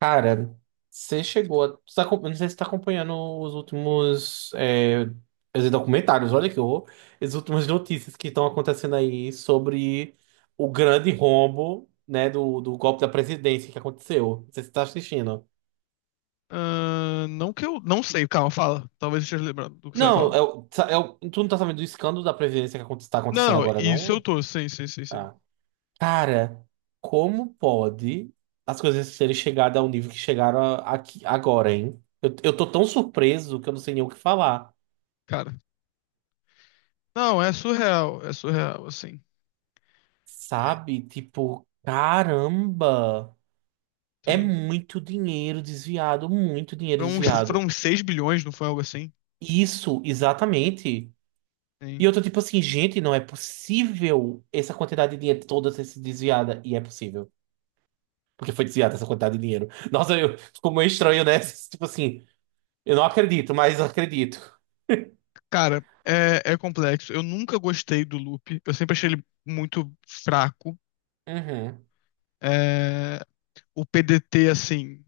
Cara, você chegou a. Eu não sei se você tá acompanhando os últimos os documentários, olha que horror. As últimas notícias que estão acontecendo aí sobre o grande rombo, né, do golpe da presidência que aconteceu. Não sei se você tá assistindo. Ah, não que eu. Não sei, calma, fala. Talvez eu esteja lembrando do que você vai Não, falar. Tu não tá sabendo do escândalo da presidência que está acontecendo Não, agora, isso eu não? tô, sim, sim, sim, sim. Ah. Cara, como pode as coisas terem chegado ao nível que chegaram aqui agora, hein? Eu tô tão surpreso que eu não sei nem o que falar. Cara. Não, é surreal, assim. Sabe? Tipo, caramba! É Sim. muito dinheiro desviado, muito dinheiro Foram uns, foram desviado. uns 6 bilhões, não foi algo assim? Isso, exatamente. Sim. E eu tô tipo assim, gente, não é possível essa quantidade de dinheiro toda ter sido desviada. E é possível, porque foi desviada essa quantidade de dinheiro. Nossa, eu ficou meio estranho, né? Tipo assim, eu não acredito, mas eu acredito. Cara, é complexo. Eu nunca gostei do loop. Eu sempre achei ele muito fraco. Uhum. É, o PDT, assim.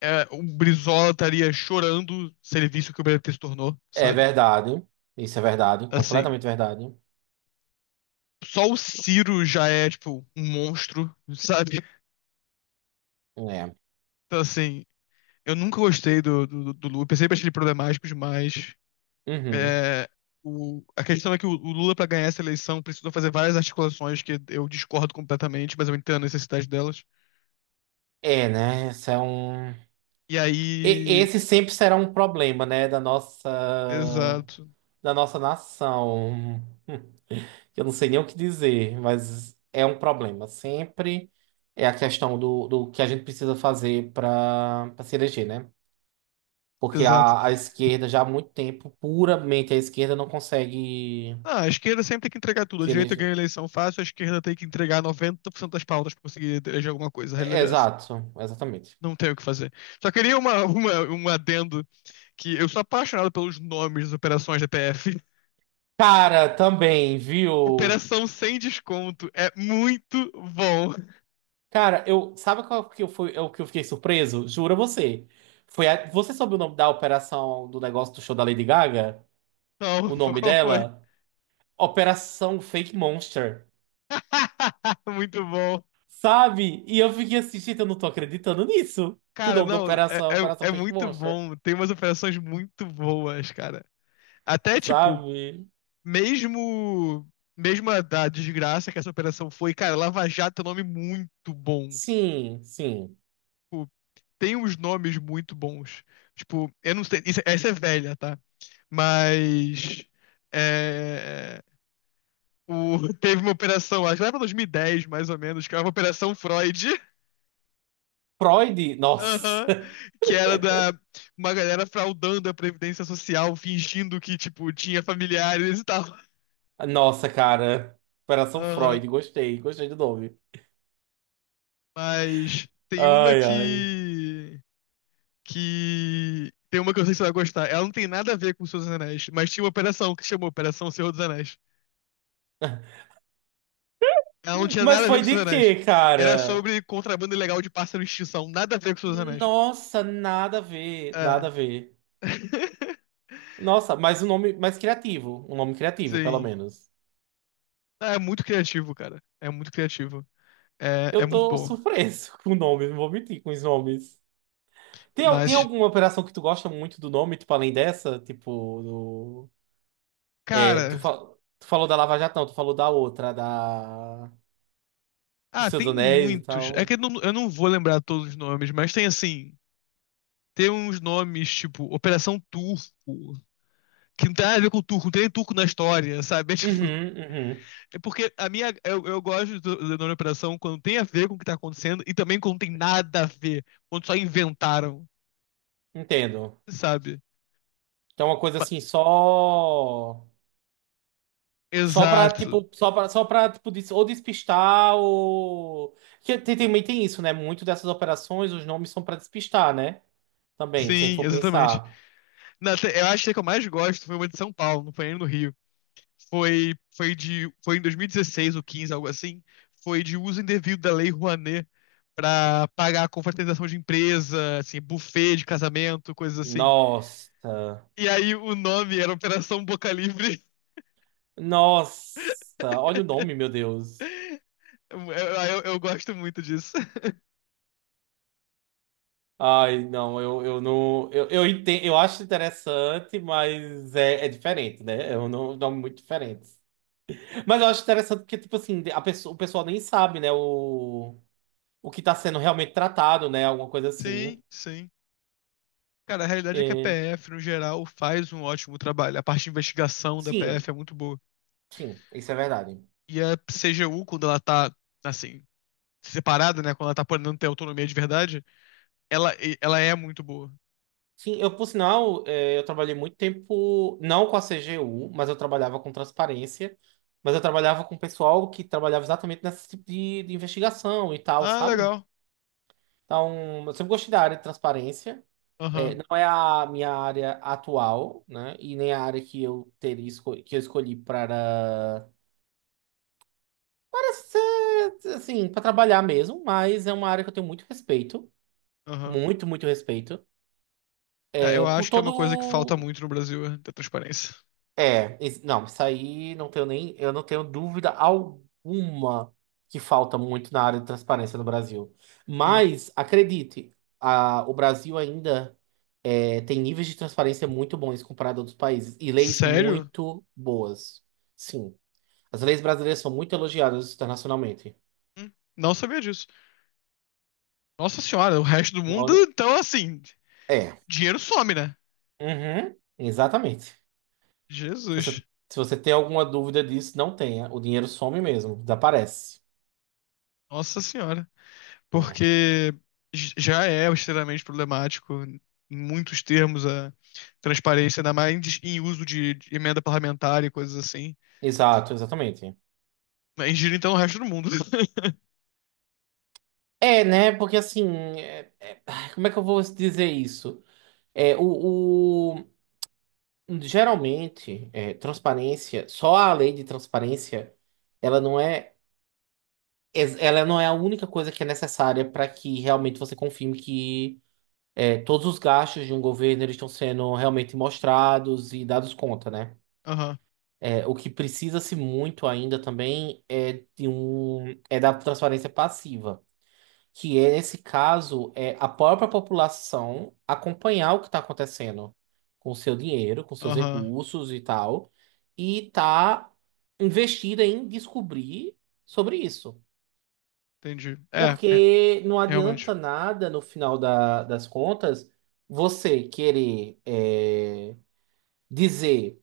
É, o Brizola estaria chorando se ele visse o que o PDT se tornou, É sabe? verdade. Isso é verdade, Assim. completamente verdade. Só o Ciro já é, tipo, um monstro, sabe? É. Então, assim, eu nunca gostei do Lula. Eu sempre achei ele problemático demais. Uhum. É, a questão é que o Lula, para ganhar essa eleição, precisou fazer várias articulações que eu discordo completamente, mas eu entendo a necessidade delas. É, né? Isso é um. E aí. Esse sempre será um problema, né, Exato, da nossa nação. Eu não sei nem o que dizer, mas é um problema. Sempre é a questão do que a gente precisa fazer para se eleger, né? Porque exato. A esquerda já há muito tempo, puramente a esquerda, não consegue Ah, a esquerda sempre tem que entregar tudo. A se direita ganha a eleger. eleição fácil, a esquerda tem que entregar 90% das pautas para conseguir eleger alguma coisa. A É, realidade é essa. exato, exatamente. Não tem o que fazer. Só queria um adendo que eu sou apaixonado pelos nomes das operações da PF. Cara, também, viu? Operação sem desconto é muito bom. Cara, eu sabe qual que eu fui, é o que eu fiquei surpreso? Jura você. Foi você soube o nome da operação do negócio do show da Lady Gaga? Não, O nome qual foi? dela? Operação Fake Monster. Muito bom. Sabe? E eu fiquei assim, gente, eu não tô acreditando nisso. Que o Cara, nome da não, é, operação é é, Operação é Fake muito Monster. bom. Tem umas operações muito boas, cara. Até, tipo, Sabe? mesmo, mesmo a da desgraça que essa operação foi, cara, Lava Jato é um nome muito bom. Sim, sim. Tipo, tem uns nomes muito bons. Tipo, eu não sei, essa é velha, tá? Mas. é, teve uma operação, acho que lá pra 2010, mais ou menos, que era uma Operação Freud, Freud? Nossa. aham, que era da uma galera fraudando a Previdência Social, fingindo que, tipo, tinha familiares e tal. Nossa, cara. Operação Aham. Freud. Gostei, gostei do nome. Mas tem uma Ai, ai. que. Que. Tem uma que eu sei que você vai gostar. Ela não tem nada a ver com o Senhor dos Anéis, mas tinha uma operação que chamou Operação Senhor dos Anéis. Ela não tinha Mas nada a ver com foi o de Senhor dos Anéis. quê, Era cara? sobre contrabando ilegal de pássaro em extinção. Nada a ver com o Senhor dos Anéis. Nossa, nada a ver, nada É. a ver. Nossa, mas o nome mais criativo, um nome criativo, pelo Sim. menos. É muito criativo, cara. É muito criativo. É Eu muito tô bom. surpreso com o nome, não vou mentir com os nomes. Tem, tem Mas, alguma operação que tu gosta muito do nome, tipo, além dessa? Tipo, é, tu, cara. fa- tu falou da Lava Jato, não, tu falou da outra, dos Ah, Seus tem Anéis e muitos. É que tal. eu não vou lembrar todos os nomes, mas tem assim. Tem uns nomes tipo Operação Turco, que não tem nada a ver com turco, não tem nem turco na história, sabe? É, tipo, Uhum, uhum, é porque a minha. Eu gosto do nome Operação quando tem a ver com o que tá acontecendo e também quando tem nada a ver, quando só inventaram, entendo. sabe? Então é uma coisa Pa- assim, só. Exato. Só pra, tipo, ou despistar ou... Que tem, também tem isso, né? Muito dessas operações, os nomes são pra despistar, né? Também, se a gente Sim, for exatamente. pensar. Eu acho que a que eu mais gosto foi uma de São Paulo, não foi nem no Rio. Foi em 2016 ou 15, algo assim. Foi de uso indevido da Lei Rouanet pra pagar a confraternização de empresa, assim, buffet de casamento, coisas assim. Nossa. E aí o nome era Operação Boca Livre. Nossa. Olha o nome, meu Deus. Eu gosto muito disso. Ai, não, eu não... Eu entendo, eu acho interessante, mas é, é diferente, né? É um nome muito diferente. Mas eu acho interessante porque, tipo assim, a pessoa, o pessoal nem sabe, né? O que tá sendo realmente tratado, né? Alguma coisa assim. Sim, sim. Cara, a realidade é que a É. PF, no geral, faz um ótimo trabalho. A parte de investigação da Sim, PF é muito boa. sim, isso é verdade. E a CGU, quando ela tá, assim, separada, né? Quando ela tá podendo ter autonomia de verdade, ela, ela é muito boa. Sim, por sinal, eu trabalhei muito tempo, não com a CGU, mas eu trabalhava com transparência, mas eu trabalhava com pessoal que trabalhava exatamente nesse tipo de investigação e tal, Ah, sabe? legal. Então, eu sempre gostei da área de transparência. Aham, Não é a minha área atual, né? E nem a área que eu teria que eu escolhi para, para ser, assim, para trabalhar mesmo, mas é uma área que eu tenho muito respeito, aham. muito, muito respeito. É, É, eu por acho que é uma coisa que falta todo. muito no Brasil, é ter transparência. É, não, isso aí não tenho nem, eu não tenho dúvida alguma que falta muito na área de transparência no Brasil. Sim. Mas, acredite, o Brasil ainda é, tem níveis de transparência muito bons comparado a outros países e leis Sério? muito boas. Sim, as leis brasileiras são muito elogiadas internacionalmente. Hum, Não sabia disso. Nossa senhora, o resto do mundo, Olha- então assim, É, dinheiro some, né? uhum, exatamente. Se você, Jesus. se você tem alguma dúvida disso, não tenha. O dinheiro some mesmo, desaparece. Nossa senhora. Não é? Porque já é extremamente problemático, em muitos termos, a transparência, ainda mais em uso de emenda parlamentar e coisas assim. Exato, exatamente. Mas gira então o resto do mundo. É, né? Porque assim, ai, como é que eu vou dizer isso? É, o- geralmente, é, transparência, só a lei de transparência, ela não é, ela não é a única coisa que é necessária para que realmente você confirme que é, todos os gastos de um governo eles estão sendo realmente mostrados e dados conta, né? Aham, É, o que precisa-se muito ainda também é de um, é da transparência passiva. Que é, nesse caso, é a própria população acompanhar o que está acontecendo com o seu dinheiro, com seus aham, recursos e tal, e tá investida em descobrir sobre isso. entendi. É, Porque não realmente. adianta nada, no final das contas, você querer é, dizer,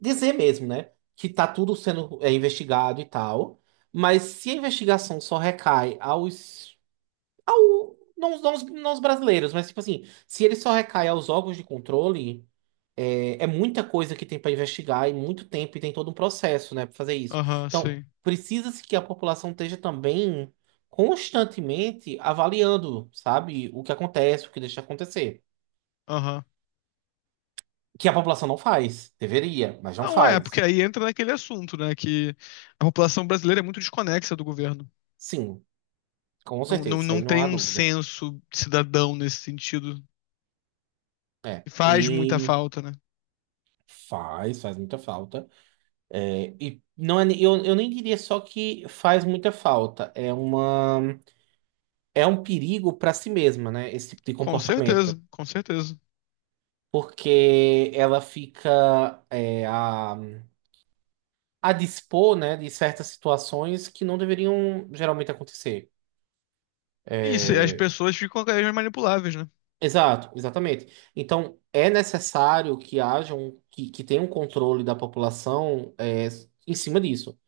dizer mesmo, né, que tá tudo sendo é, investigado e tal, mas se a investigação só recai aos Ao, não, não, não os brasileiros, mas tipo assim, se ele só recai aos órgãos de controle, é, é muita coisa que tem para investigar e muito tempo e tem todo um processo, né, para fazer isso. Aham, Então, sim. precisa-se que a população esteja também constantemente avaliando, sabe, o que acontece, o que deixa de acontecer. Aham. Que a população não faz, deveria, mas não Não é, porque faz. aí entra naquele assunto, né? Que a população brasileira é muito desconexa do governo. Sim, com Não, certeza, não, isso não aí não tem há um dúvida. senso cidadão nesse sentido. É, E faz muita e falta, né? faz, faz muita falta. É, e não é, eu nem diria só que faz muita falta, é uma, é um perigo para si mesma, né? Esse tipo de Com comportamento, certeza, com certeza. porque ela fica é, a dispor, né, de certas situações que não deveriam geralmente acontecer. E as pessoas ficam cada vez mais manipuláveis, né? Exato, exatamente. Então é necessário que haja um, que tenha um controle da população é, em cima disso.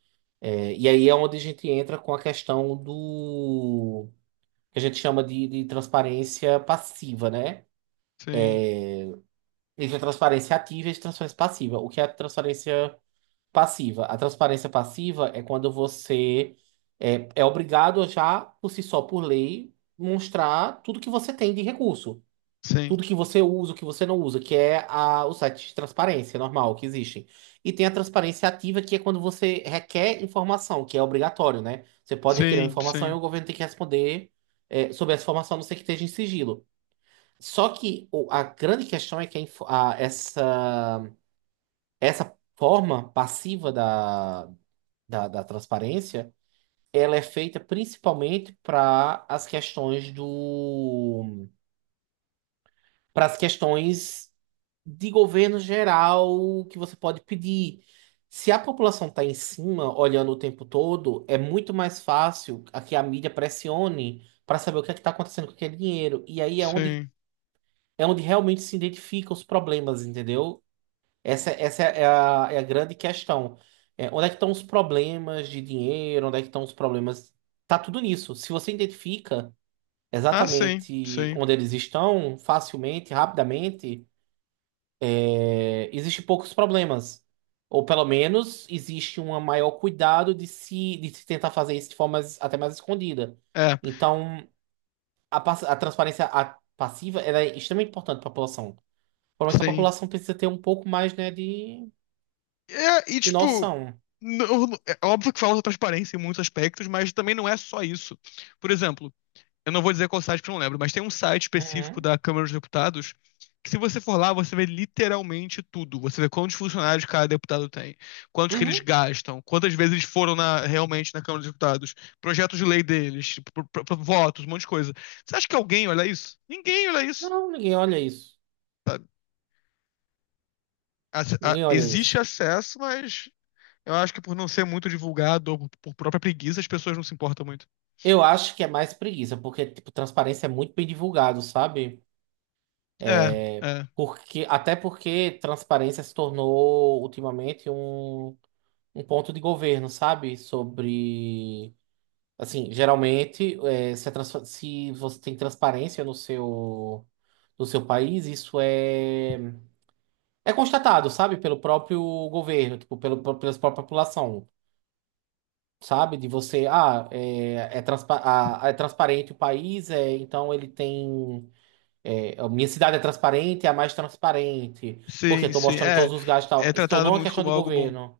É, e aí é onde a gente entra com a questão do que a gente chama de transparência passiva, né? Sim, Existe a transparência ativa e a transparência passiva. O que é a transparência passiva? A transparência passiva é quando você é, é obrigado já, por si só, por lei, mostrar tudo que você tem de recurso. sim, Tudo que você usa, o que você não usa, que é a, o site de transparência normal que existem. E tem a transparência ativa, que é quando você requer informação, que é obrigatório, né? Você pode requerer uma sim, informação e sim, o governo tem que responder, é, sobre essa informação, a não ser que esteja em sigilo. Só que a grande questão é que essa, essa forma passiva da transparência, ela é feita principalmente para as questões do, para as questões de governo geral que você pode pedir. Se a população está em cima, olhando o tempo todo, é muito mais fácil a que a mídia pressione para saber o que é que está acontecendo com aquele dinheiro. E aí sim. é onde realmente se identificam os problemas, entendeu? Essa é é a grande questão. É, onde é que estão os problemas de dinheiro? Onde é que estão os problemas? Tá tudo nisso. Se você identifica Ah, sim, exatamente sim. onde eles estão, facilmente, rapidamente, é, existe poucos problemas. Ou pelo menos existe um maior cuidado de se tentar fazer isso de forma mais- até mais escondida. É, Então, a transparência passiva ela é extremamente importante para a população. O problema é que a sim. população precisa ter um pouco mais, né, É, e de tipo, noção. não- é óbvio que falta transparência em muitos aspectos, mas também não é só isso. Por exemplo. Eu não vou dizer qual site porque eu não lembro, mas tem um site específico Uhum. da Câmara dos Deputados que se você for lá, você vê literalmente tudo. Você vê quantos funcionários cada deputado tem, quantos que eles Uhum. gastam, quantas vezes eles foram realmente na Câmara dos Deputados, projetos de lei deles, tipo, votos, um monte de coisa. Você acha que alguém olha isso? Ninguém olha isso. Não, ninguém olha isso. Ninguém olha Existe isso. acesso, mas eu acho que por não ser muito divulgado ou por própria preguiça, as pessoas não se importam muito. Eu acho que é mais preguiça, porque, tipo, transparência é muito bem divulgado, sabe? É, É, é. porque, até porque transparência se tornou ultimamente um, um ponto de governo, sabe? Sobre. Assim, geralmente, é, se, se você tem transparência no seu, no seu país, isso é, é constatado, sabe? Pelo próprio governo, tipo, pelo, pela própria população. Sabe? De você, ah, transpa a é transparente o país, é, então ele tem. É, a minha cidade é transparente, é a mais transparente, porque Sim, estou sim. mostrando É, todos os gastos e tal. é Se tratado tornou uma muito questão como de algo bom. governo.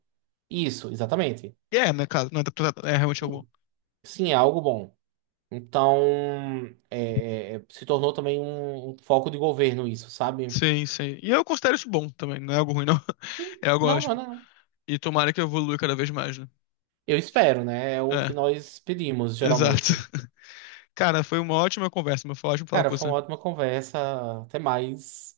Isso, exatamente. E é, né, cara? Não é, interpretado, é realmente algo bom. Sim, sim, é algo bom. Então, é, se tornou também um foco de governo, isso, sabe? Sim, sim. E eu considero isso bom também, não é algo ruim, não. Sim, É algo não, não, é ótimo. não. E tomara que eu evolua cada vez mais, né? Eu espero, né? É o que É, nós pedimos, exato. geralmente. Cara, foi uma ótima conversa, mas foi ótimo falar Cara, com foi você. uma ótima conversa. Até mais.